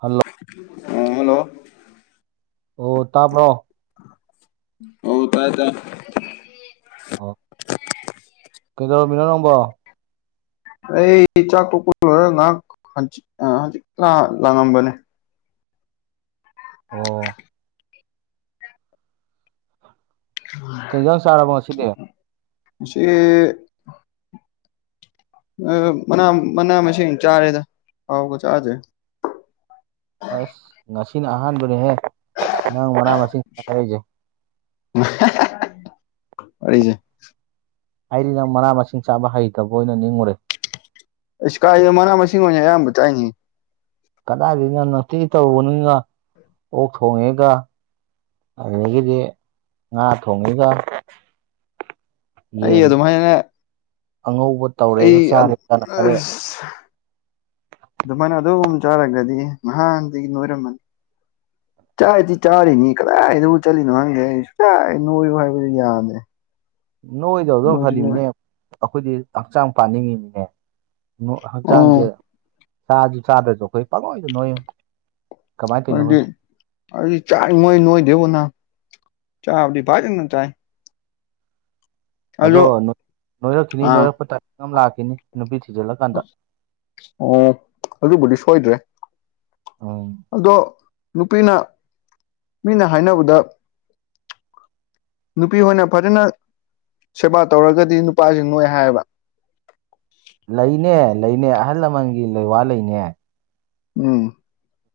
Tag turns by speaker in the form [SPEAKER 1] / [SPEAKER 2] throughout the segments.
[SPEAKER 1] hello
[SPEAKER 2] ꯐ
[SPEAKER 1] ꯑꯣ ꯇꯥꯕ꯭ꯔꯣ
[SPEAKER 2] ꯑꯣ ꯇꯥꯏ ꯇ
[SPEAKER 1] ꯑꯣ ꯀꯩꯗꯧꯔꯃꯤꯅꯣ ꯅꯪꯕꯣ
[SPEAKER 2] ꯑꯩ ꯆꯥꯛ ꯊꯣꯛꯄ ꯉꯥꯏꯍꯥꯛ ꯍꯖꯤꯤꯛꯇ ꯂꯥꯡꯉꯝꯕꯅꯦ
[SPEAKER 1] ꯑꯣ ꯀꯩ ꯏꯟꯖꯥꯡ ꯆꯥꯔꯕꯣ ꯉꯁꯤꯗꯤ
[SPEAKER 2] ꯁꯤꯦ ꯃꯅꯥ ꯃꯅꯥ ꯃꯁꯤꯡ ꯆꯥꯔꯦꯗ ꯍꯥꯎꯕ ꯆꯥꯁꯦ
[SPEAKER 1] ꯑꯁ ꯉꯁꯤꯅ ꯑꯍꯥꯟꯕꯅꯦꯍꯦ ꯅꯪ ꯃꯅꯥ ꯃꯁꯤꯡ ꯍꯥꯏꯔꯛꯏꯁꯦ
[SPEAKER 2] ꯋꯥꯔꯤꯁꯦ
[SPEAKER 1] ꯍꯥꯏꯗꯤ ꯅꯪ ꯃꯅꯥ ꯃꯁꯤꯡ ꯆꯥꯕ ꯍꯩꯇꯕ ꯑꯣꯏꯅ ꯅꯤꯡꯉꯨꯔꯦ
[SPEAKER 2] ꯏ ꯏꯁꯀꯥꯥꯏꯃꯅꯥ ꯃꯁ ꯑꯣꯏꯅꯅꯦ ꯑꯌꯥꯝ ꯌꯥꯝꯕ ꯆꯥꯏꯦ
[SPEAKER 1] ꯀꯗꯥꯏꯗꯒꯤꯅ ꯅꯨꯡꯇꯤ ꯇꯧꯔꯨꯕꯅꯤꯒ ꯑꯣꯛ ꯊꯣꯡꯉꯦꯒ ꯑꯗꯨꯗꯒꯤꯗꯤ ꯉꯥ ꯊꯣꯡꯉꯤꯒ
[SPEAKER 2] ꯑꯩ
[SPEAKER 1] ꯌꯦꯟ
[SPEAKER 2] ꯑꯗꯨꯃꯥꯏꯅ
[SPEAKER 1] ꯑꯉꯧꯕ ꯇꯧꯔꯦꯒ
[SPEAKER 2] ꯑꯩ
[SPEAKER 1] ꯆꯥꯔꯦꯒꯅ ꯍꯥꯏꯔꯛꯑꯦ
[SPEAKER 2] ꯑꯗꯨꯃꯥꯏꯅ ꯑꯗꯨ ꯆꯥꯔꯒꯗꯤ ꯅꯍꯥꯟꯗꯒꯤ ꯂꯣꯏꯔꯝꯃꯅꯤ ꯆꯥꯛꯗꯤ ꯆꯥꯔꯤꯅꯤ ꯀꯗꯥꯏꯗꯕꯨ ꯆꯠꯂꯤꯅꯣ ꯍꯪꯗꯦ ꯑꯩ ꯁꯨꯡꯛꯆꯥꯏ ꯅꯣꯏꯌꯨ ꯍꯥꯏꯕꯗꯨ ꯌꯥꯅꯤ
[SPEAKER 1] ꯅꯣꯏꯗꯧ ꯑꯗꯨꯝ ꯐꯅꯤꯃꯤꯅꯦ ꯑꯩꯈꯣꯏꯗꯤ ꯍꯛꯆꯥꯡ ꯄꯥꯅꯤꯡꯉꯤꯃꯤꯅꯦ
[SPEAKER 2] ꯑꯣ
[SPEAKER 1] ꯍꯛꯆꯥꯡꯁꯦ ꯆꯥꯁꯨ ꯆꯥꯗ꯭ꯔꯁꯨ ꯑꯩꯈꯣꯏ ꯄꯥꯉꯣꯏꯗ ꯅꯣꯏꯨ
[SPEAKER 2] ꯃꯖꯦ ꯑꯗꯨꯗꯤ ꯆꯥꯏ ꯃꯣꯏ ꯅꯣꯏꯗꯦꯕꯅ ꯆꯥꯕꯗꯤ ꯐꯥꯏꯖꯅ ꯆꯥꯏ
[SPEAKER 1] ꯑꯗꯣ ꯅꯣꯏꯔꯛꯈꯤꯅꯤ
[SPEAKER 2] ꯑꯥ
[SPEAKER 1] ꯅꯣꯏꯔꯛꯄ ꯇꯥꯏꯃꯤꯡ ꯑꯃ ꯂꯥꯛꯈꯤꯅꯤ ꯅꯨꯄꯤ ꯊꯤꯖꯤꯜꯂꯀꯥꯟꯗ
[SPEAKER 2] ꯑꯣ ꯑꯗꯨꯕꯨꯗꯤ ꯁꯣꯏꯗ꯭ꯔꯦ
[SPEAKER 1] ꯑ
[SPEAKER 2] ꯑꯗꯣ ꯅꯨꯄꯤꯅ ꯃꯤꯅ ꯍꯥꯏꯅꯕꯗ ꯅꯨꯄꯤ ꯍꯣꯏꯅ ꯐꯖꯅ ꯁꯦꯕꯥ ꯇꯧꯔꯒꯗꯤ ꯅꯨꯄꯥꯁꯤ ꯅꯣꯏ ꯍꯥꯏꯌꯦꯕ
[SPEAKER 1] ꯂꯩꯅꯦ ꯂꯩꯅꯦ ꯑꯍꯜ ꯂꯃꯟꯒꯤ ꯂꯩ ꯋꯥ ꯂꯩꯅꯦ
[SPEAKER 2] ꯎꯝ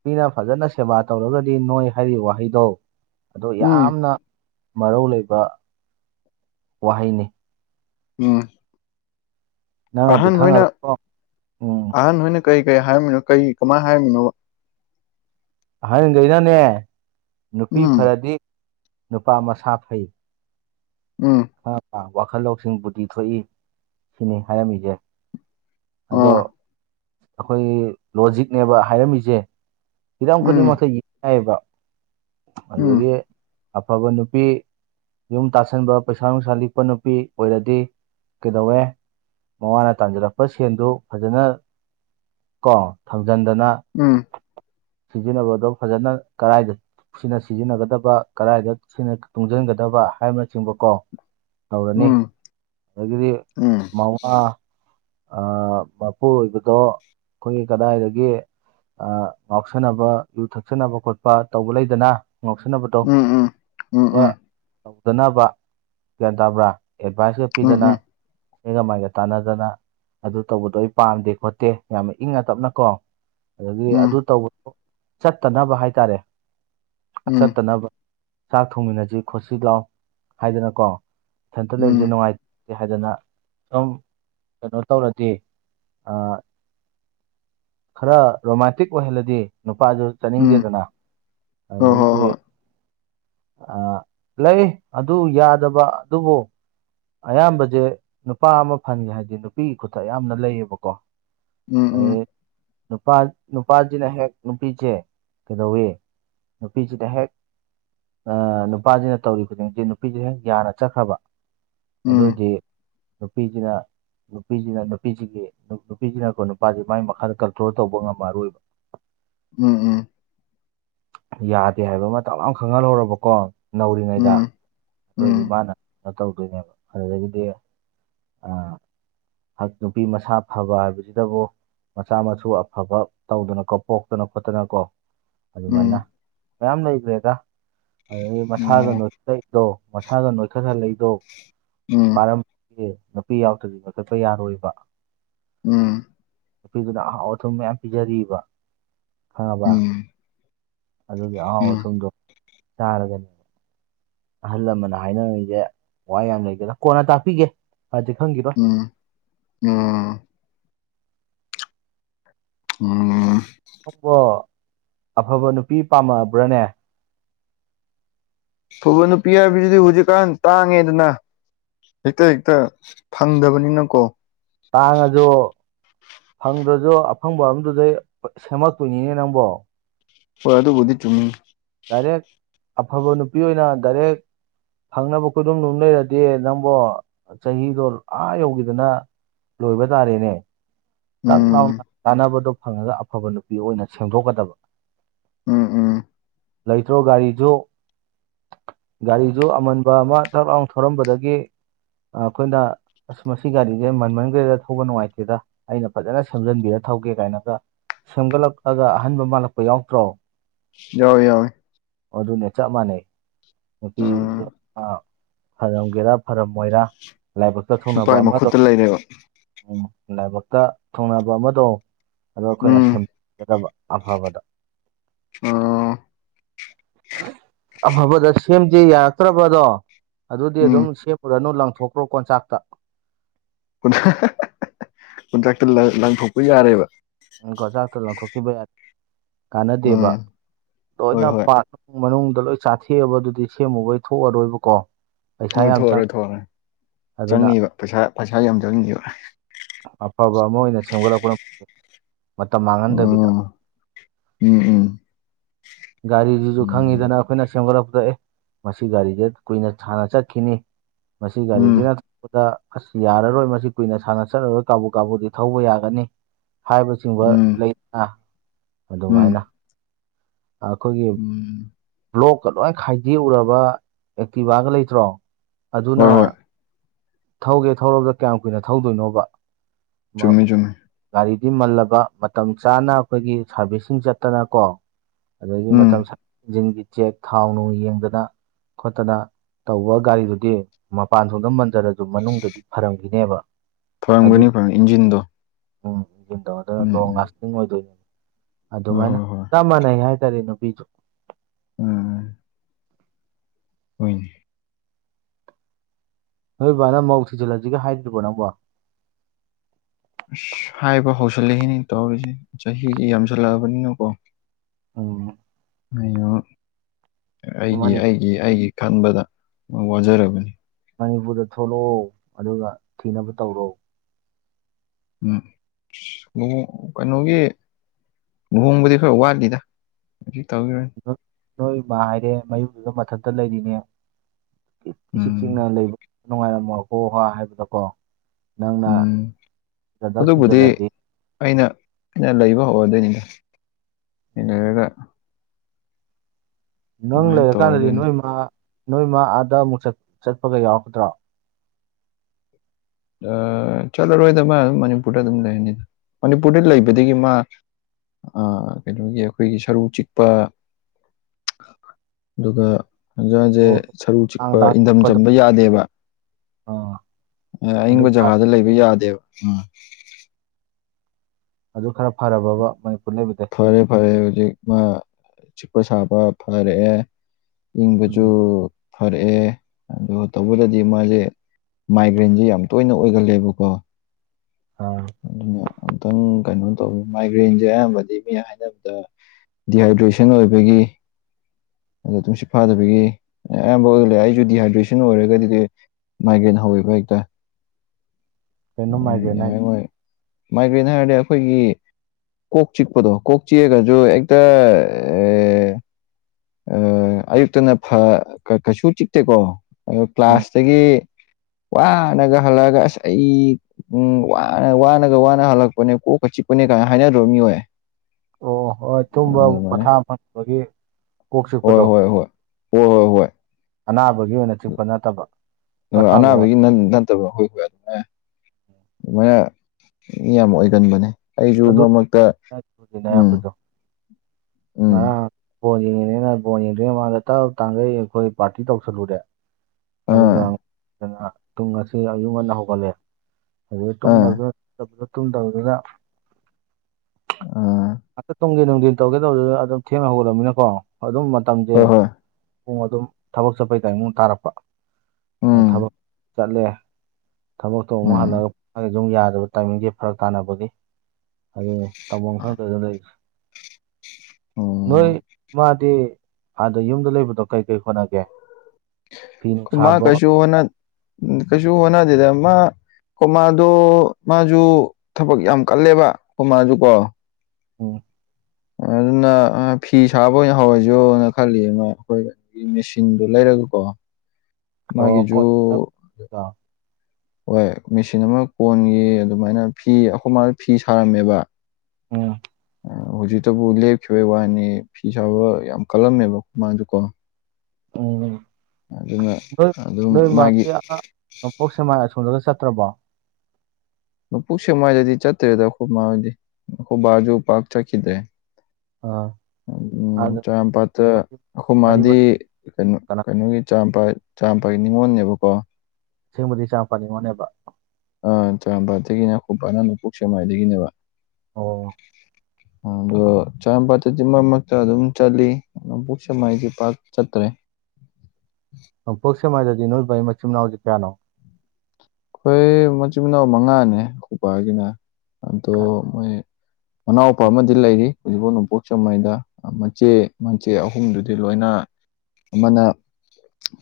[SPEAKER 1] ꯃꯤꯅ ꯐꯖꯅ ꯁꯦꯕꯥ ꯇꯧꯔꯒꯗꯤ ꯅꯣꯏ ꯍꯥꯏꯔꯤꯕ ꯋꯥꯍꯩꯗꯣ ꯑꯣ
[SPEAKER 2] ꯎꯝ
[SPEAKER 1] ꯌꯥꯝꯅ ꯃꯔꯧ ꯂꯩꯕ ꯋꯥꯍꯩꯅꯤ
[SPEAKER 2] ꯎꯝ
[SPEAKER 1] ꯅꯪꯅꯗꯤ
[SPEAKER 2] ꯑꯍꯟ ꯍꯣꯏꯅ
[SPEAKER 1] ꯈꯪꯉꯔꯣꯏꯀꯣ ꯎꯝ
[SPEAKER 2] ꯑꯍꯟ ꯍꯣꯏꯅ ꯀꯩ ꯀꯔꯤ ꯍꯥꯏꯔꯝꯃꯤꯅꯣ ꯀꯩ ꯀꯃꯥꯏꯅ ꯍꯥꯏꯔꯝꯃꯤꯅꯣ
[SPEAKER 1] ꯑꯍꯟꯈꯩꯅꯅꯦ ꯅꯨꯄꯤ
[SPEAKER 2] ꯎꯝ
[SPEAKER 1] ꯐꯔꯗꯤ ꯅꯨꯄꯥ ꯃꯁꯥ ꯐꯩ
[SPEAKER 2] ꯎꯝ
[SPEAKER 1] ꯋꯥꯈꯜ ꯂꯧꯁꯤꯡ ꯕꯨꯗꯤꯤ ꯊꯣꯛꯏ ꯁꯤꯅꯤ ꯍꯥꯏꯔꯝꯃꯤꯁꯦ ꯑꯗꯣ
[SPEAKER 2] ꯑꯥ
[SPEAKER 1] ꯑꯩꯈꯣꯏꯒꯤ ꯂꯣꯖꯤꯛꯅꯦꯕ ꯍꯥꯏꯔꯝꯃꯤꯁꯦ ꯍꯤꯔꯝ
[SPEAKER 2] ꯎꯝ
[SPEAKER 1] ꯈꯨꯗꯤꯡꯃꯛꯇ ꯌꯦꯡꯉꯏꯑꯕ
[SPEAKER 2] ꯎꯝ
[SPEAKER 1] ꯑꯗꯨꯗꯒꯤ ꯑꯐꯕ ꯅꯨꯄꯤ ꯌꯨꯝ ꯇꯥꯁꯟꯕ ꯄꯩꯁꯥ ꯅꯨꯡꯁꯥ ꯂꯤꯛꯄ ꯅꯨꯄꯤ ꯑꯣꯏꯔꯗꯤ ꯀꯩꯗꯧꯋꯦ ꯃꯃꯥꯅ ꯇꯥꯟꯁꯤꯜꯂꯛꯄ ꯁꯦꯟꯗꯨ ꯐꯖꯅ ꯀꯣ ꯊꯝꯖꯤꯟꯗꯅ
[SPEAKER 2] ꯎꯝ
[SPEAKER 1] ꯁꯤꯖꯤꯟꯅꯕꯗꯣ ꯐꯖꯅ ꯀꯔꯥꯏꯗ ꯁꯤꯅ ꯁꯤꯖꯤꯟꯅꯒꯗꯕ ꯀꯗꯥꯏꯗ ꯁꯤꯅ ꯇꯨꯡꯁꯤꯟꯒꯗꯕ ꯍꯥꯏꯕꯅꯆꯤꯡꯕ ꯀꯣ ꯍꯧꯧꯔꯅꯤ
[SPEAKER 2] ꯎꯝ
[SPEAKER 1] ꯑꯗꯒꯤꯗꯤ
[SPEAKER 2] ꯎꯝ
[SPEAKER 1] ꯃꯃꯥ ꯃꯄꯨꯔ ꯑꯣꯏꯕꯗꯣ ꯑꯩꯈꯣꯏꯒꯤ ꯀꯗꯥꯏꯗꯒꯤ ꯉꯥꯎꯁꯟꯅꯕ ꯌꯨ ꯊꯛꯆꯕ ꯈꯣꯠꯄ ꯇꯧꯕ ꯂꯩꯗꯅ ꯉꯥꯎꯁꯟꯅꯕ ꯇ
[SPEAKER 2] ꯎꯝ ꯎꯝ ꯎꯝ ꯎꯝ
[SPEAKER 1] ꯇꯧꯗꯅꯕ ꯒ꯭ꯌꯥꯟ ꯇꯥꯕ꯭ꯔꯥ ꯑꯦꯗꯚꯥꯏꯁ
[SPEAKER 2] ꯎꯝ
[SPEAKER 1] ꯇꯞꯄꯤꯗꯅ
[SPEAKER 2] ꯎꯝ
[SPEAKER 1] ꯍꯒ ꯃꯥꯏꯒ ꯇꯥꯟꯅꯗꯅ ꯑꯗꯨ ꯇꯧꯕꯗꯣ ꯑꯩ ꯄꯥꯝꯗꯦ ꯈꯣꯠꯇꯦ ꯌꯥꯝꯅ ꯏꯪꯅ ꯇꯞꯅ ꯀꯣ ꯑꯗꯨꯗꯒꯤ ꯑꯗꯨ ꯇꯧꯕꯗ ꯆꯠꯇꯅꯕ ꯍꯥꯏ ꯇꯔꯦ
[SPEAKER 2] ꯎꯝ
[SPEAKER 1] ꯆꯠꯇꯅꯕ ꯆꯥꯛ ꯊꯣꯡꯃꯤꯟꯅꯁꯤ ꯈꯣꯠꯁꯤ ꯂꯥꯎ ꯍꯥꯏꯗꯅꯀꯣ ꯁꯦꯟꯇ
[SPEAKER 2] ꯎꯝ
[SPEAKER 1] ꯂꯩꯕꯁꯦ
[SPEAKER 2] ꯎꯝ
[SPEAKER 1] ꯅꯨꯡꯉꯥꯏ ꯀꯦ ꯍꯥꯏꯗꯅ ꯁꯨꯝ ꯀꯩꯅꯣ ꯇꯧꯔꯗꯤ ꯑ ꯈꯔ ꯔꯣꯃꯥꯟꯇꯤꯛ ꯑꯣꯏꯍꯜꯂꯗꯤ ꯅꯨꯄꯥꯗꯨ
[SPEAKER 2] ꯎꯝ
[SPEAKER 1] ꯆꯠꯅꯤꯡꯗꯦꯗꯅ
[SPEAKER 2] ꯍꯣꯏ ꯍꯣꯏ
[SPEAKER 1] ꯑꯗꯨꯗꯒꯤꯗꯤ
[SPEAKER 2] ꯍꯣꯏ
[SPEAKER 1] ꯑ ꯂꯩ ꯑꯗꯨ ꯌꯥꯗꯕ ꯑꯗꯨꯕꯨ ꯑꯌꯥꯝꯕꯁꯦ ꯅꯨꯄꯥ ꯑꯃ ꯐꯪꯉꯦ ꯍꯥꯏꯗꯤ ꯅꯨꯄꯤꯒꯤ ꯈꯨꯠꯇ ꯑꯌꯥꯝꯅ ꯂꯩꯌꯦꯕꯀꯣ
[SPEAKER 2] ꯎꯝ ꯎꯝ
[SPEAKER 1] ꯑꯗꯩ ꯅꯨꯄꯥ ꯅꯨꯄꯥꯁꯤꯅ ꯍꯦꯛ ꯅꯨꯄꯤꯁꯦ ꯀꯩꯗꯧꯋꯤ ꯅꯨꯄꯤꯁꯤꯅ ꯍꯦꯛ ꯅꯨꯄꯥꯁꯤꯅ ꯇꯧꯔꯤ ꯈꯨꯗꯤꯡꯁꯤ ꯅꯨꯄꯤꯁꯤ ꯍꯦꯛ ꯌꯥꯌꯥꯅ ꯆꯠꯈ꯭ꯔꯕ ꯑꯗꯨ
[SPEAKER 2] ꯎꯝ
[SPEAKER 1] ꯑꯣꯏꯗꯤ ꯅꯨꯄꯤꯁꯤꯅ ꯅꯨꯄꯤꯁꯤꯅ ꯅꯨꯄꯤꯁꯤꯒꯤ ꯅꯨꯄꯤꯁꯤꯅꯀꯣ ꯅꯨꯄꯥꯁꯤ ꯃꯥꯏ ꯃꯈꯥꯗ ꯀꯟꯇ꯭ꯔꯣꯜ ꯇꯧꯕ ꯉꯝꯃꯔꯣꯏꯕ
[SPEAKER 2] ꯎꯝ ꯎꯝ
[SPEAKER 1] ꯌꯥꯗꯦ ꯍꯥꯏꯕ ꯃꯇꯝ ꯑꯃ ꯈꯪꯍꯜꯍꯧꯔꯕꯀꯣ ꯅꯧꯔꯤꯉꯩꯗ
[SPEAKER 2] ꯎꯝ
[SPEAKER 1] ꯑꯗꯨ
[SPEAKER 2] ꯎꯝ
[SPEAKER 1] ꯑꯣꯏꯔꯗꯤ ꯃꯥꯅ ꯀꯩꯅꯣ ꯇꯧꯗꯣꯏꯅꯦꯕ ꯑꯗꯨꯗꯒꯤꯗꯤ ꯍꯛ ꯅꯨꯄꯤ ꯃꯁꯥ ꯐꯕ ꯍꯥꯏꯕꯁꯤꯗꯕꯨ ꯃꯆꯥ ꯃꯁꯨ ꯑꯐꯕ ꯇꯧꯗꯅꯀꯣ ꯄꯣꯛꯇꯅ ꯈꯣꯠꯇꯅꯀꯣ
[SPEAKER 2] ꯎꯝ
[SPEAKER 1] ꯑꯗꯨꯃꯥꯏꯅ
[SPEAKER 2] ꯎꯝ
[SPEAKER 1] ꯃꯌꯥꯝ ꯂꯩꯈ꯭ꯔꯦꯗ ꯑꯗꯒꯤ ꯃꯁꯥꯒ
[SPEAKER 2] ꯑꯣ
[SPEAKER 1] ꯅꯣꯏ ꯂꯩꯗꯣ ꯃꯁꯥꯅ ꯅꯣꯏꯈꯠꯍꯜꯂꯛꯏꯗꯣ
[SPEAKER 2] ꯎꯝ
[SPEAKER 1] ꯄꯔ ꯅꯨꯄꯤ ꯌꯥꯎꯗ꯭ꯔꯗꯤ ꯉꯈꯠꯄ ꯌꯥꯔꯣꯏꯕ
[SPEAKER 2] ꯎꯝ
[SPEAKER 1] ꯅꯨꯄꯤꯗꯨꯅ ꯑꯍꯥꯎ ꯑꯊꯨꯝꯕ ꯃꯌꯥꯝ ꯄꯤꯖꯔꯤꯕ ꯈꯪꯉꯕ
[SPEAKER 2] ꯎꯝ
[SPEAKER 1] ꯑꯗꯨꯒꯤ ꯑꯋꯥꯥꯎ
[SPEAKER 2] ꯎꯝ
[SPEAKER 1] ꯑꯊꯨꯝꯗꯣ ꯆꯥꯔꯒꯅꯤ ꯑꯍꯜ ꯂꯃꯟꯅ ꯍꯥꯏꯅꯔꯤꯏꯁꯦ ꯋꯥ ꯌꯥꯝ ꯂꯩꯒꯦꯗ ꯀꯣꯟꯅ ꯇꯥꯛꯄꯤꯒꯦ ꯐꯗꯤ ꯈꯪꯒꯤꯔꯣ
[SPEAKER 2] ꯎꯝ ꯎꯝ ꯎ
[SPEAKER 1] ꯅꯪꯣ ꯑꯐꯕ ꯅꯨꯄꯤ ꯄꯥꯝꯃꯕ꯭ꯔꯅꯦ
[SPEAKER 2] ꯊꯕ ꯅꯨꯄꯤ ꯍꯥꯏꯕꯤꯗꯨꯗꯤ ꯍꯧꯖꯤꯛꯀꯥꯟ ꯇꯥꯡꯉꯦꯗꯅ ꯍꯦꯛꯇ ꯍꯦꯛꯇ ꯐꯪꯗꯕꯅꯤꯅꯀꯣ
[SPEAKER 1] ꯇꯥꯡꯉꯗꯣ ꯐꯪꯗ꯭ꯔꯁꯨ ꯑꯐꯪꯕ ꯑꯗꯨꯗꯩ ꯁꯦꯝꯃꯛꯇꯣꯏꯅꯤꯅꯦ ꯅꯪꯕꯣ
[SPEAKER 2] ꯍꯣꯏ ꯑꯗꯨꯕꯨꯗꯤ ꯆꯨꯝꯃꯤ
[SPEAKER 1] ꯗꯥꯏꯔꯦꯛ ꯑꯐꯕ ꯅꯨꯄꯤ ꯑꯣꯏꯅ ꯗꯥꯏꯔꯦꯛ ꯍꯪꯅꯕ ꯈꯨꯣꯏꯗꯝꯗꯨꯝ ꯂꯩꯔꯗꯤ ꯅꯪꯕꯣ ꯆꯍꯤꯗꯣ ꯑꯥ ꯌꯧꯈꯤꯗꯅ ꯂꯣꯏꯕ ꯇꯥꯔꯦꯅꯦ ꯇꯛ
[SPEAKER 2] ꯎꯝ
[SPEAKER 1] ꯂꯥꯎꯅ ꯆꯥꯅꯕꯗꯣ ꯐꯪꯉꯒ ꯑꯐꯕ ꯅꯨꯄꯤ ꯑꯣꯏꯅ ꯁꯦꯝꯦꯡꯗꯣꯛꯀꯗꯕ
[SPEAKER 2] ꯎꯝ ꯎꯝ
[SPEAKER 1] ꯂꯩꯇ꯭ꯔꯣ ꯒꯥꯔꯤꯁꯨ ꯒꯥꯔꯤꯁꯨ ꯑꯃꯟꯕ ꯑꯃ ꯊꯔꯛ ꯂꯥꯎ ꯊꯧꯔꯝꯕꯗꯒꯤ ꯑꯩꯈꯣꯏꯅ ꯑꯁ ꯃꯁꯤ ꯒꯥꯔꯤꯁꯦ ꯃꯟꯃꯟ ꯀꯔꯤꯩꯗ ꯊꯧꯕ ꯅꯨꯡꯉꯥꯏꯇꯦꯗ ꯑꯩꯅ ꯐꯖꯅ ꯁꯦꯝꯖꯤꯟꯕꯤꯔ ꯊꯧꯒꯦ ꯀꯥꯏꯅꯒ ꯁꯦꯝꯒꯠꯂꯛꯂꯒ ꯑꯍꯟꯕ ꯃꯥꯜꯂꯛꯄ ꯌꯥꯎꯗ꯭ꯔꯣ
[SPEAKER 2] ꯌꯥꯎꯋꯦ ꯌꯥꯎꯋꯦ
[SPEAKER 1] ꯑꯗꯨ ꯑꯗꯨꯅꯦ ꯆ ꯃꯥꯅꯦ ꯅꯨꯄꯤ
[SPEAKER 2] ꯎꯝ
[SPEAKER 1] ꯐꯔꯝꯒꯦꯔꯥ ꯐꯔꯝꯃꯣꯏꯔ ꯂꯥꯏꯕꯛꯇ ꯊꯨꯡꯅꯕ
[SPEAKER 2] ꯅꯨꯄꯥꯒꯤ
[SPEAKER 1] ꯑꯃꯗꯣ
[SPEAKER 2] ꯃꯈꯨꯠꯇ ꯂꯩꯔꯦꯕ
[SPEAKER 1] ꯂꯥꯏꯕꯛꯇ ꯊꯨꯡꯅꯕ ꯑꯃꯗꯣ ꯑꯗꯣ ꯑꯩꯈꯣꯏꯅ
[SPEAKER 2] ꯎꯝ
[SPEAKER 1] ꯁꯦꯝꯕꯤꯒꯗꯕ ꯑꯐꯕꯗ
[SPEAKER 2] ꯑꯣ
[SPEAKER 1] ꯑꯐꯕꯗ ꯁꯦꯝꯗꯦ ꯌꯥꯔꯛꯇ꯭ꯔꯕꯗꯣ ꯑꯗꯨꯗꯤ ꯑꯗꯨꯝ
[SPEAKER 2] ꯎꯝ
[SPEAKER 1] ꯎꯔꯅꯨ ꯂꯪꯊꯣꯛꯈ꯭ꯔꯣ ꯀꯣꯟꯣꯡꯆꯥꯛꯇ
[SPEAKER 2] ꯨꯟꯊ꯭ꯔꯥ ꯀꯨꯟꯊ꯭ꯔꯛꯇ ꯂꯪꯊꯣꯛꯄ ꯌꯥꯔꯦꯕ
[SPEAKER 1] ꯎ ꯀꯣꯆꯥꯛꯇ ꯂꯪꯊꯣꯛꯈꯤꯕ ꯌꯥ ꯀꯥꯟꯅꯗꯦꯕ
[SPEAKER 2] ꯎꯝ ꯍꯣꯏ
[SPEAKER 1] ꯂꯣꯏꯅ
[SPEAKER 2] ꯍꯣꯏ
[SPEAKER 1] ꯄ ꯨꯡ ꯃꯅꯨꯡꯗ ꯂꯣꯏ ꯆꯥꯊꯦꯛꯑꯕ ꯑꯗꯨꯗꯤ ꯁꯦꯝꯃꯨꯕꯩ ꯊꯣꯛꯑꯔꯣꯏꯕꯀꯣ ꯄꯩꯁꯥ
[SPEAKER 2] ꯑꯣ
[SPEAKER 1] ꯌꯥꯝ ꯆꯪ
[SPEAKER 2] ꯊꯑꯔꯦ ꯊꯣꯛꯑꯦ
[SPEAKER 1] ꯑꯗꯨꯅ
[SPEAKER 2] ꯆꯪꯅꯤꯕ ꯄꯩꯁꯥ ꯄꯩꯁꯥ ꯌꯥꯝ ꯆꯪꯅꯤꯕ
[SPEAKER 1] ꯑꯐꯕ ꯑꯃ ꯑꯣꯏꯅ ꯁꯦꯝꯒꯠꯂꯛꯄꯅ ꯃꯇꯝ ꯃꯥꯡꯍꯟꯗꯕꯤꯗ
[SPEAKER 2] ꯎꯝ ꯎꯝ ꯎꯝ
[SPEAKER 1] ꯒꯥꯔꯤꯁꯤꯁꯨ
[SPEAKER 2] ꯎꯝ
[SPEAKER 1] ꯈꯪꯉꯤꯗꯅ ꯑꯩꯈꯣꯏꯅ ꯁꯦꯝꯒꯠꯂꯛꯑꯦ ꯃꯁꯤ ꯒꯥꯔꯤꯁꯦ ꯀꯨꯏꯅ ꯁꯥꯟꯅ ꯆꯠꯈꯤꯅꯤ
[SPEAKER 2] ꯎꯝ
[SPEAKER 1] ꯁꯁ꯭ꯔꯤꯀꯥꯔꯗ ꯗ ꯑꯁ ꯌꯥꯔꯔꯣꯏ ꯃꯁꯤ ꯀꯨꯏꯅ ꯁꯥꯟꯅ ꯆꯠꯂꯔꯣꯏ ꯀꯥꯡꯕꯨ ꯀꯥꯡꯕꯨꯗꯤ ꯊꯧꯕ ꯌꯥꯒꯅꯤ ꯍꯥꯏꯕ ꯆꯤꯡꯕ
[SPEAKER 2] ꯎꯝ
[SPEAKER 1] ꯂꯩꯅ
[SPEAKER 2] ꯎꯝ
[SPEAKER 1] ꯑꯗꯨꯃꯥꯏꯅ ꯑꯩꯈꯣꯏꯒꯤ
[SPEAKER 2] ꯎꯝ
[SPEAKER 1] ꯕ꯭ꯂꯣꯛꯀ ꯂꯣꯏ ꯈꯥꯏꯗꯦꯎꯔꯕ ꯑꯦꯛꯇꯤꯚꯒ ꯂꯩꯇ꯭ꯔꯣ ꯑꯗꯨꯅ
[SPEAKER 2] ꯍꯣꯏ ꯍꯣꯏ
[SPEAKER 1] ꯊꯧꯒꯦ ꯊꯧꯔꯕꯗ ꯀꯌꯥꯝ ꯀꯨꯏꯅ ꯊꯧꯗꯣꯏꯅꯣꯕ
[SPEAKER 2] ꯆꯨꯝꯃꯤ ꯆꯨꯝꯃꯤ
[SPEAKER 1] ꯒꯥꯔꯤꯗꯤ ꯃꯜꯂꯕ ꯃꯇꯝ ꯆꯥꯅ ꯑꯩꯈꯣꯏꯒꯤ ꯁꯥꯔꯚꯤꯁꯁꯤꯡ ꯆꯠꯇꯅ ꯀꯣ ꯑꯗꯨꯗꯒꯤ
[SPEAKER 2] ꯎꯝ
[SPEAKER 1] ꯃꯇꯝ ꯁ ꯏꯟꯖꯤꯟꯒꯤ ꯆꯦꯛ ꯊꯥꯎ ꯅꯨꯡ ꯌꯦꯡꯗꯅ ꯈꯣꯠꯇꯅ ꯇꯧꯕ ꯒꯥꯔꯤꯗꯨꯗꯤ ꯃꯄꯥꯟ ꯊꯣꯡꯗ ꯃꯟꯖꯔꯁꯨ ꯃꯅꯨꯡꯗꯗꯤ ꯐꯔꯝꯈꯤꯅꯦꯕ
[SPEAKER 2] ꯐꯪꯝꯒꯅꯤ ꯐꯪꯅꯤ ꯏꯟꯖꯤꯟꯗꯣ
[SPEAKER 1] ꯎꯝꯗ ꯑꯗꯨ
[SPEAKER 2] ꯎꯝ
[SPEAKER 1] ꯂꯣꯡ
[SPEAKER 2] ꯎꯝ
[SPEAKER 1] ꯂꯥꯁꯇꯤꯡ ꯑꯣꯏꯗꯣꯏꯅꯦꯅꯤ
[SPEAKER 2] ꯍꯣꯏ
[SPEAKER 1] ꯑꯗꯨꯃꯥꯏꯅ
[SPEAKER 2] ꯍꯣꯏ ꯍꯣꯏ
[SPEAKER 1] ꯆꯞ ꯃꯥꯟꯅꯩ ꯍꯥꯏꯇꯥꯔꯦ ꯅꯨꯄꯤꯁꯨ
[SPEAKER 2] ꯎꯝ ꯍꯨꯟ
[SPEAKER 1] ꯅꯣꯏ ꯕꯕꯥ ꯅꯪ ꯃꯧ ꯊꯤꯖꯤꯜꯂꯁꯤꯒ ꯍꯥꯏꯗ꯭ꯔꯤꯕꯣ ꯅꯪꯕꯣ
[SPEAKER 2] ꯑꯁ ꯍꯥꯏꯕ ꯍꯧꯁꯜꯂꯛꯏꯅꯦ ꯇꯧꯔꯤꯁꯦ ꯆꯍꯤꯁꯦ ꯌꯥꯝꯁꯜꯂꯛꯑꯕꯅꯤꯅꯀꯣ
[SPEAKER 1] ꯑꯣ
[SPEAKER 2] ꯑꯩꯅ ꯑꯩꯒꯤ ꯑꯩꯒꯤ ꯑꯩꯒꯤ ꯈꯟꯕꯗ ꯋꯥꯖꯔꯕꯅꯤ
[SPEAKER 1] ꯃꯅꯤꯄꯨꯔꯗ ꯊꯣꯛꯂꯛꯑꯣ ꯑꯗꯨꯒ ꯊꯤꯅꯕ ꯇꯧꯔꯣ
[SPEAKER 2] ꯎꯝ [unintelligible] ꯀꯩꯅꯣꯒꯤ ꯂꯨꯍꯣꯡꯕꯗꯤ ꯈꯔ ꯋꯥꯠꯂꯤꯗ ꯍꯧꯖꯤꯛ ꯇꯧꯈꯤꯔꯣꯏ
[SPEAKER 1] ꯅꯣꯏꯃ ꯍꯥꯏꯔꯦ ꯃꯌꯨꯝꯗꯨ ꯃꯊꯟꯇ ꯂꯩꯔꯤꯅꯦ ꯏꯆꯤꯛ
[SPEAKER 2] ꯎꯝ
[SPEAKER 1] ꯆꯤꯛꯅ ꯂꯩꯕ ꯅꯨꯡꯉꯥꯏꯔꯝꯃꫭꯏ ꯍꯣ ꯍꯥ ꯍꯥꯏꯕꯗꯀꯣ ꯅꯪꯅ
[SPEAKER 2] ꯎꯝ
[SPEAKER 1] ꯆꯗ [unintelligible]
[SPEAKER 2] ꯑꯗꯨꯕꯨꯗꯤ
[SPEAKER 1] ꯁꯤꯖꯂꯗꯤ
[SPEAKER 2] ꯑꯩꯅ ꯑꯩꯅ ꯂꯩꯕ ꯍꯧꯔꯗꯣꯏꯅꯤꯅ ꯑ [unintelligible] ꯂꯩꯔꯒ
[SPEAKER 1] ꯅꯪ
[SPEAKER 2] ꯑꯗꯨꯃꯥꯏꯅ
[SPEAKER 1] ꯂꯩꯔꯀꯥꯟꯗꯗꯤ
[SPEAKER 2] ꯇꯧꯔꯗꯣꯏꯅꯤ
[SPEAKER 1] ꯅꯣꯏꯃ ꯅꯣꯏ ꯃꯥ ꯑꯥꯗ ꯑꯃꯨꯛ ꯆꯠꯄꯒ ꯌꯥꯎꯔꯛꯇꯔꯣ
[SPEAKER 2] ꯑꯥ ꯆꯠꯂꯔꯣꯏꯗꯕ ꯃꯥ ꯑꯗꯨꯝ ꯃꯅꯤꯄꯨꯔꯗ ꯑꯗꯨꯝ ꯂꯩꯔꯅꯤꯗ ꯃꯅꯤꯄꯨꯔꯗ ꯂꯩꯕꯗꯒꯤ ꯃꯥ ꯀꯩꯅꯣꯒꯤ ꯑꯩꯈꯣꯏꯒꯤ ꯁꯔꯨ ꯆꯤꯛꯄ ꯑꯗꯨꯒ ꯍꯛꯆꯥꯡꯁꯦ
[SPEAKER 1] ꯑꯣ
[SPEAKER 2] ꯁꯔꯨ
[SPEAKER 1] ꯇꯥꯡ
[SPEAKER 2] ꯆꯤꯛꯄ ꯏꯟꯊꯝ ꯆꯝꯕ ꯌꯥꯗꯦꯕ
[SPEAKER 1] ꯑꯣ
[SPEAKER 2] ꯑꯌꯤꯡꯕ ꯖꯒꯥꯗ ꯂꯩꯕ ꯌꯥꯗꯦꯕ ꯎꯝ
[SPEAKER 1] ꯑꯗꯨ ꯈꯔ ꯐꯔꯕꯕ ꯃꯅꯤꯄꯨꯔ ꯂꯩꯕꯗꯩ
[SPEAKER 2] ꯐꯔꯦ ꯐꯔꯦ ꯍꯧꯖꯤꯛ ꯃꯥ ꯆꯤꯛꯄ ꯁꯥꯕ ꯐꯔꯛꯑꯦ ꯏꯪꯕꯁꯨ
[SPEAKER 1] ꯎꯝ
[SPEAKER 2] ꯐꯔꯛꯑꯦ ꯑꯗꯨ ꯇꯧꯕꯗꯗꯤ ꯃꯥꯁꯦ ꯃꯥꯏꯒ꯭ꯔꯦꯟꯁꯦ ꯌꯥꯝ ꯇꯣꯏꯅ ꯑꯣꯏꯒꯜꯂꯦꯕꯀꯣ
[SPEAKER 1] ꯑꯥ
[SPEAKER 2] ꯑꯗꯨꯅ ꯑꯝꯛꯇꯪ ꯀꯩꯅꯣ ꯇꯧꯋꯤ ꯃꯥꯏꯒ꯭ꯔꯦꯟꯁꯦ ꯑꯌꯥꯝꯕꯗꯤ ꯃꯤ ꯍꯥꯏꯅꯕꯗ ꯗꯤꯍꯥꯏꯗ꯭ꯔꯦꯁꯟ ꯑꯣꯏꯕꯒꯤ ꯑꯗꯣ ꯇꯨꯡꯁꯤꯠ ꯐꯥꯗꯕꯒꯤ ꯑꯌꯥꯝꯕ ꯑꯣꯏꯒꯜꯂꯦ ꯑꯩꯁꯨ ꯗꯤꯍꯥꯏꯗ꯭ꯔꯦꯁꯟ ꯑꯣꯏꯔꯒꯗꯤ ꯃꯥꯏꯒ꯭ꯔꯦꯟ ꯍꯧꯋꯤꯕ ꯍꯦꯛꯇ
[SPEAKER 1] ꯀꯩꯅꯣ ꯃꯥꯏꯒ꯭ꯔꯦꯟ ꯍꯥꯏꯁꯦ
[SPEAKER 2] ꯅꯍꯥꯟꯋꯥꯏ ꯃꯥꯏꯒ꯭ꯔꯦꯟ ꯍꯥꯏꯔꯗꯤ ꯑꯩꯈꯣꯏꯒꯤ ꯀꯣꯛ ꯆꯤꯛꯄꯗꯣ ꯀꯣꯛ ꯆꯤꯛꯑꯒꯁꯨ ꯍ‌ꯦꯛꯇ ꯑ ꯑꯌꯨꯛꯇꯅ ꯐ ꯀꯩꯁꯨ ꯆꯤꯛꯇꯦꯀꯣ ꯑꯗꯨ
[SPEAKER 1] ꯎꯝ
[SPEAKER 2] ꯀ꯭ꯂꯥꯁꯇꯒꯤ ꯋꯥꯅꯒ ꯍꯜꯂꯛꯑꯒ ꯑꯁ ꯑꯩ ꯎꯝ ꯋꯥꯅ ꯋꯥꯅꯒ ꯋꯥꯅ ꯍꯜꯂꯛꯄꯅꯦ ꯀꯣꯛꯀ ꯆꯤꯛꯄꯅꯦ ꯀꯥꯏꯅ ꯍꯥꯏꯅꯗꯔꫭ ꯃꯤꯑꯣꯏ
[SPEAKER 1] ꯑꯣ ꯍꯣꯏ ꯇꯨꯝꯕ
[SPEAKER 2] ꯑꯗꯨꯃꯥꯏꯅ
[SPEAKER 1] ꯄꯣꯊꯥ ꯐꯪꯗꯕꯒꯤ
[SPEAKER 2] ꯍꯣꯏ ꯍꯣꯏ ꯍꯣꯏ ꯍꯣꯏ ꯍꯣꯏ ꯍꯣꯏ
[SPEAKER 1] ꯑꯅꯥꯕꯒꯤ ꯑꯣꯏꯅ ꯆꯤꯛꯄ ꯅꯠꯇꯕ ꯄꯣꯊꯥꯕ ꯋꯥꯠ
[SPEAKER 2] ꯐꯠꯇꯕ ꯍꯣꯏ ꯍꯣꯏ [unintelligible] ꯑꯗꯨꯃꯥꯏꯅ ꯑꯗꯨꯃꯥꯏꯅ ꯃꯤ ꯌꯥꯝ ꯑꯣꯏꯒꯟꯕꯅꯦ ꯑꯩꯁꯨ
[SPEAKER 1] ꯑ ꯄꯨ
[SPEAKER 2] ꯃꯔꯛ ꯃꯔꯛꯇ
[SPEAKER 1] ꯑ [unintelligible]
[SPEAKER 2] ꯎꯝ ꯎꯝ
[SPEAKER 1] ꯕꫭꯜ ꯌꯦꯡꯉꯤꯅ‌ꯦꯅ ꯕꫭꯜ ꯌꯦꯡꯗ꯭ꯉꯩ ꯃꯃꯥꯡꯗ ꯇꯞ ꯇꯥꯡꯈꯩ ꯑꯩꯈꯣꯏ ꯄꯥꯔꯇꯤ ꯇꯧꯁꯜꯂꯨꯔꯦ
[SPEAKER 2] ꯑꯥ
[SPEAKER 1] ꯑꯗꯨꯒ ꯇꯨꯡ ꯑꯁꯤ ꯑꯌꯨꯛ ꯉꯟꯅ ꯍꯧꯒꯠꯂꯦ ꯑꯗꯨꯗꯩ
[SPEAKER 2] ꯑꯥ
[SPEAKER 1] ꯇꯨꯝꯗꯕꯗꯨꯅ ꯇꯨꯝꯗꯕꯗꯨꯅ ꯇꯨꯝꯗꯕꯗꯨꯅ
[SPEAKER 2] ꯑꯥ
[SPEAKER 1] ꯉꯥꯛꯇ ꯇꯨꯡꯒꯤ ꯅꯨꯡꯊꯤꯟ ꯇꯧꯒꯦ ꯇꯧꯕꯗꯨꯗ ꯑꯗꯨꯝ ꯊꯦꯝꯅ ꯍꯧ꯭ꯔꯃꯤꯅꯀꯣ ꯑꯗꯨꯝ ꯃꯇꯝꯁꯦ
[SPEAKER 2] ꯍꯣꯏ ꯍꯣꯏ
[SPEAKER 1] ꯄꯨꯡ ꯑꯗꯨꯝ ꯊꯕꯛ ꯆꯠꯄꯩ ꯇꯥꯏꯃꯨꯡ ꯇꯥꯔꯛꯄ
[SPEAKER 2] ꯎꯝ
[SPEAKER 1] ꯊꯕꯛ ꯆꯠꯂꯦ ꯊꯕꯛꯇꫭ ꯑꯃꯨꯛ
[SPEAKER 2] ꯎꯝ
[SPEAKER 1] ꯍꯜꯂꯒ ꯑꯗꯨꯝ ꯌꯥꯗꯕ ꯇꯥꯏꯃꯤꯡꯁꯦ ꯐꯔꯛ ꯇꯥꯟꯅꯕꯒꯤ ꯑꯗꯨꯅ‌ꯦ ꯇꯧꯐꯝ ꯈꯪꯗꯗꯥ ꯅꯥ ꯂꯩꯔꯤꯁ‌ꯦ ꯅꯣꯏ
[SPEAKER 2] ꯑꯣ
[SPEAKER 1] ꯃꯥꯗꯤ ꯑꯥꯗ ꯌꯨꯝꯗ ꯂꯩꯕꯗꯣ ꯀꯩ ꯀꯩ ꯍꯣꯠꯅꯒꯦ ꯐꯤ ꯅꯨꯡ
[SPEAKER 2] ꯃꯥ
[SPEAKER 1] ꯁꯥꯕ
[SPEAKER 2] ꯀꯩꯁꯨ ꯍꫭꯠꯅ ꯀꯩꯁꯨ ꯍꫭꯠꯅꯗ‌ꯦꯗ ꯃꯥ ꯑꯈꫭꯏꯃꯥꯗꯣ ꯃꯥꯁꯨ ꯊꯕꯛ ꯌꯥꯝ ꯀꯜꯂꯦꯕ ꯑꯈꫭꯏꯃꯥꯁꯨꯀꯣ
[SPEAKER 1] ꯎꯝ
[SPEAKER 2] ꯑꯗꯨꯅ ꯐꯤ ꯁꯥꯕ ꯑꯣꯏꯅ ꯍꯧꯔꯁꯤꯔꫭꯅ ꯈꯜꯂꯤꯌ‌ꯦꯉꫭ ꯑꯩꯈꯣꯏꯗ ꯃꯦꯆꯤꯟꯗꯣ ꯂꯩꯔꯒꯀꯣ
[SPEAKER 1] ꯑꯣ
[SPEAKER 2] ꯃꯥꯒꯤꯁꯨ
[SPEAKER 1] ꯀꯠꯇ [unintelligible]
[SPEAKER 2] ꯍꯣꯏ ꯃꯦꯆꯤꯟ ꯑꯃ ꯀꯣꯟꯒꯤ ꯑꯗꯨꯃꯥꯏꯅ ꯐꯤ ꯑꯈꫭꯏꯃꯖꯨ ꯐꯤ ꯁꯥꯔꯝꯃꯦꯕ
[SPEAKER 1] ꯎꯝ
[SPEAKER 2] ꯍꯧꯖꯤꯛꯇꯕꯨ ꯂꯦꯞꯈꯤꯕꯩ ꯋꯥꯅꯤ ꯐꯤ ꯁꯥꯕ ꯌꯥꯝ ꯀꯜꯂꯝꯃꯦꯕ ꯃꯥꯗꯨꯀꯣ
[SPEAKER 1] ꯎꯝ
[SPEAKER 2] ꯑꯗꯨꯅ
[SPEAKER 1] ꯅꯣꯏ
[SPEAKER 2] ꯑꯗꯨꯝ
[SPEAKER 1] ꯅꯣꯏ
[SPEAKER 2] ꯃꯥꯒꯤ
[SPEAKER 1] ꯃꯁꯤ ꯅꯣꯡꯄꯣꯛ ꯁꯦꯃꯥꯏ ꯑꯁꯣꯝꯗꯒ ꯆꯠꯇ꯭ꯔꯕꯣ
[SPEAKER 2] ꯅꯨ ꯄꯨꯛ ꯁꯦꯡꯋꯥꯏꯗꯗꯤ ꯆꯠꯇ꯭ꯔꯦꯗ ꯑꯩꯈꯣꯏ ꯃꯥꯗꯤ ꯑꯩꯈꯣꯏ ꯕꯥꯖ ꯄꯥꯛ ꯆꯠꯈꯤꯗ꯭ꯔꯦ
[SPEAKER 1] ꯑꯥ
[SPEAKER 2] ꯎꯝ
[SPEAKER 1] ꯍꯥꯟꯅ
[SPEAKER 2] ꯆꯄꯥꯠꯇ
[SPEAKER 1] ꯃꯔꯤ ꯃꯔꯤ
[SPEAKER 2] ꯑꯍꯨꯝꯗꯤ
[SPEAKER 1] ꯃꯇꯥ
[SPEAKER 2] ꯀꯩꯅꯣ
[SPEAKER 1] ꯀꯅꯥ
[SPEAKER 2] ꯀꯩꯅꯣꯒꯤ ꯆꯄꯥ ꯆꯥꯃꯄꯥꯒꯤ ꯅꯤꯉꯣꯜꯅꯦꯕꯀꯣ
[SPEAKER 1] ꯦꯡꯕꯗꯤ ꯆꯥ ꯐꯅꯤꯡꯉꯣꯅꯦꯕ
[SPEAKER 2] ꯑ ꯆꯥꯝꯄꯥꯠꯇꯗꯒꯤꯅꯦ ꯑꯩꯈꯄꯥꯅ ꯅꯄꯣꯛ ꯆꯦꯡꯃꯥꯏꯗꯒꯤꯅꯦꯕ
[SPEAKER 1] ꯑꯣ
[SPEAKER 2] ꯑꯗꯣ ꯆꯥꯝꯄꯥ ꯆ ꯃꯔꯃꯛꯇ ꯑꯗꯨꯝ ꯆꯠꯂꯤ ꯕꯨꯛꯁ ꯃꯥꯏꯁꯤ ꯄꯥꯛ ꯆꯠꯇ꯭ꯔꯦ
[SPEAKER 1] ꯅꯣꯄꯣꯛ ꯁꯦꯛꯃꯥꯏ ꯗ ꯗꯤ ꯅꯣꯏ ꯚ ꯃꯆꯤꯟ ꯃꯅꯥꯎꯁꯦ ꯀꯌꯥꯅꯣ
[SPEAKER 2] ꯑꯩꯈꯣꯏ ꯃꯆꯤꯟ ꯃꯅꯥꯎ ꯃꯉꯥꯅꯦ ꯈꯨꯄꯥꯒꯤꯅ ꯑꯗꯣ ꯃꯣꯏ ꯃꯅꯥꯎꯄꯥ ꯑꯃꯗꯤ ꯂꯩꯔꯤ ꯍꯧꯖꯤꯛꯐꯥꯎ ꯅꯣꯡꯄꯣꯛ ꯆꯦꯡꯃꯩꯗ ꯃꯆꯦ ꯃꯆꯦ ꯑꯍꯨꯝꯗꯨꯗꯤ ꯂꯣꯏꯅ ꯑꯃꯅ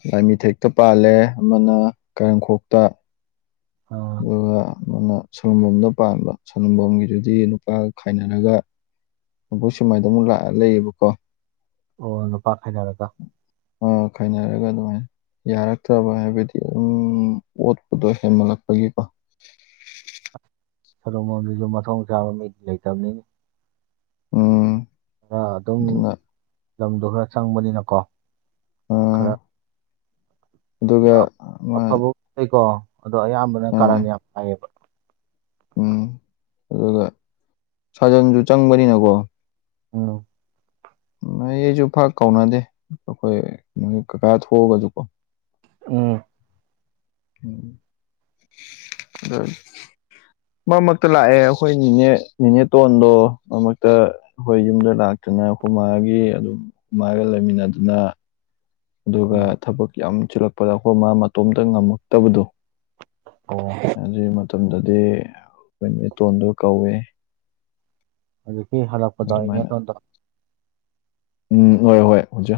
[SPEAKER 2] ꯂꯥꯏꯃꯤꯊꯦꯛꯇ ꯄꯥꯜꯂꯦ ꯑꯃꯅ ꯀꯔꯪꯈꯣꯛꯇ
[SPEAKER 1] ꯍ
[SPEAKER 2] ꯑꯗꯨꯒ ꯅꯣꯏꯅ ꯁꯅꯨꯝꯝꯕꯝꯅ ꯄꯥꯟꯕ ꯁꯅꯝꯕꯝꯒꯤꯗꯨꯗꯤ ꯅꯨꯄꯥꯒ ꯈꯥꯏꯅꯔꯒ ꯅꯣꯏ ꯁꯨꯃꯥꯏꯗꯅ ꯑꯃꯨꯛ ꯂꯥꯛꯑ ꯂꯩꯌꯦꯕꯀꯣ
[SPEAKER 1] ꯑꯣ ꯅꯨꯄꯥꯛ ꯈꯅꯔꯒ
[SPEAKER 2] ꯑ ꯈꯥꯏꯅꯔꯒ ꯑꯗꯨꯃꯥꯏꯅ ꯌꯥꯔꯛꯇ꯭ꯔꯕ ꯍꯥꯏꯕꯗꯤ ꯑꯗꯨꯝ ꯑꯣꯠꯄꯗꯣ ꯍꯦꯟꯃꯜꯂꯛꯄꯒꯤꯀꯣ
[SPEAKER 1] ꯁꯂꯨ ꯂꯣꯝꯗꯁꯨ ꯃꯊꯣꯡ ꯆꯥꯕ ꯃꯤ ꯂꯩꯇꯕꯅꯤꯅꯤ
[SPEAKER 2] ꯑꯣ
[SPEAKER 1] ꯈꯔ ꯑꯗꯨꯝ ꯂꯝꯗꯣ ꯈꯔ ꯆꯪꯕꯅꯤꯅꯀꯣ
[SPEAKER 2] ꯑꯥ
[SPEAKER 1] ꯈꯔ
[SPEAKER 2] ꯑꯗꯨꯒ ꯑꯃ
[SPEAKER 1] ꯑꯐꯕ ꯂꯩꯀꯣ ꯑꯗꯣ ꯑꯌꯥꯝꯕꯅ ꯀꯥꯔꯟ ꯌꯥꯝ ꯍꯥꯏꯌꯦꯕ
[SPEAKER 2] ꯎꯝ ꯑꯗꯨꯒ ꯁꯥꯖꯟꯁꯨ ꯆꯪꯕꯅꯤꯅꯀꯣ
[SPEAKER 1] ꯑ
[SPEAKER 2] ꯅꯣꯏ ꯑꯩꯁꯨ ꯐꯥꯛ ꯀꯥꯎꯅꯗꯦ ꯑꯩꯈꯣꯏ ꯅꯣꯏ ꯀꯀꯥ ꯊꯣꯛꯑꯒꯁꯨꯀꯣ
[SPEAKER 1] ꯎ
[SPEAKER 2] ꯎꯝ ꯑ ꯃꯔꯛ ꯃꯔꯛꯇ ꯂꯥꯛꯑꯦ ꯑꯩꯈꯣꯏꯅꯦ ꯅꯅꯤꯅꯦꯇꯣꯟꯗꯣ ꯃꯔ ꯃꯔꯛꯇ ꯑꯩꯈꯣꯏ ꯌꯨꯝꯗ ꯂꯥꯛꯇꯨꯅ ꯍꯈ ꯃꯥꯒꯤ ꯑꯗꯨꯝ ꯍꯃꯒ ꯂꯩꯃꯤꯟꯅꯗꯅ ꯑꯗꯨꯒ
[SPEAKER 1] ꯎꯝ
[SPEAKER 2] ꯊꯕꯛ ꯌꯥꯝ ꯆꯤꯜꯂꯛꯄꯗ ꯑꯩꯈꯣꯏ ꯃꯥ ꯃꯇꯣꯝꯇ ꯉꯝꯃꯛꯇꯕꯗꯣ
[SPEAKER 1] ꯑꯣ
[SPEAKER 2] ꯑꯗꯨꯒꯤ ꯃꯇꯝꯗꯗꯤ ꯑꯩꯈꯣꯏ ꯃꯤꯇꯣꯟꯗꯨ ꯀꯧꯏ
[SPEAKER 1] ꯑꯗꯨꯛꯗꯒꯤ ꯍꯂꯛꯄꯗꯥ ꯏꯅꯦ
[SPEAKER 2] ꯑꯗꯨꯃꯥꯏꯅ
[SPEAKER 1] ꯇꯣ
[SPEAKER 2] ꯎꯝ ꯍꯣꯏ ꯍꯣꯏ ꯑꯣꯖꯥ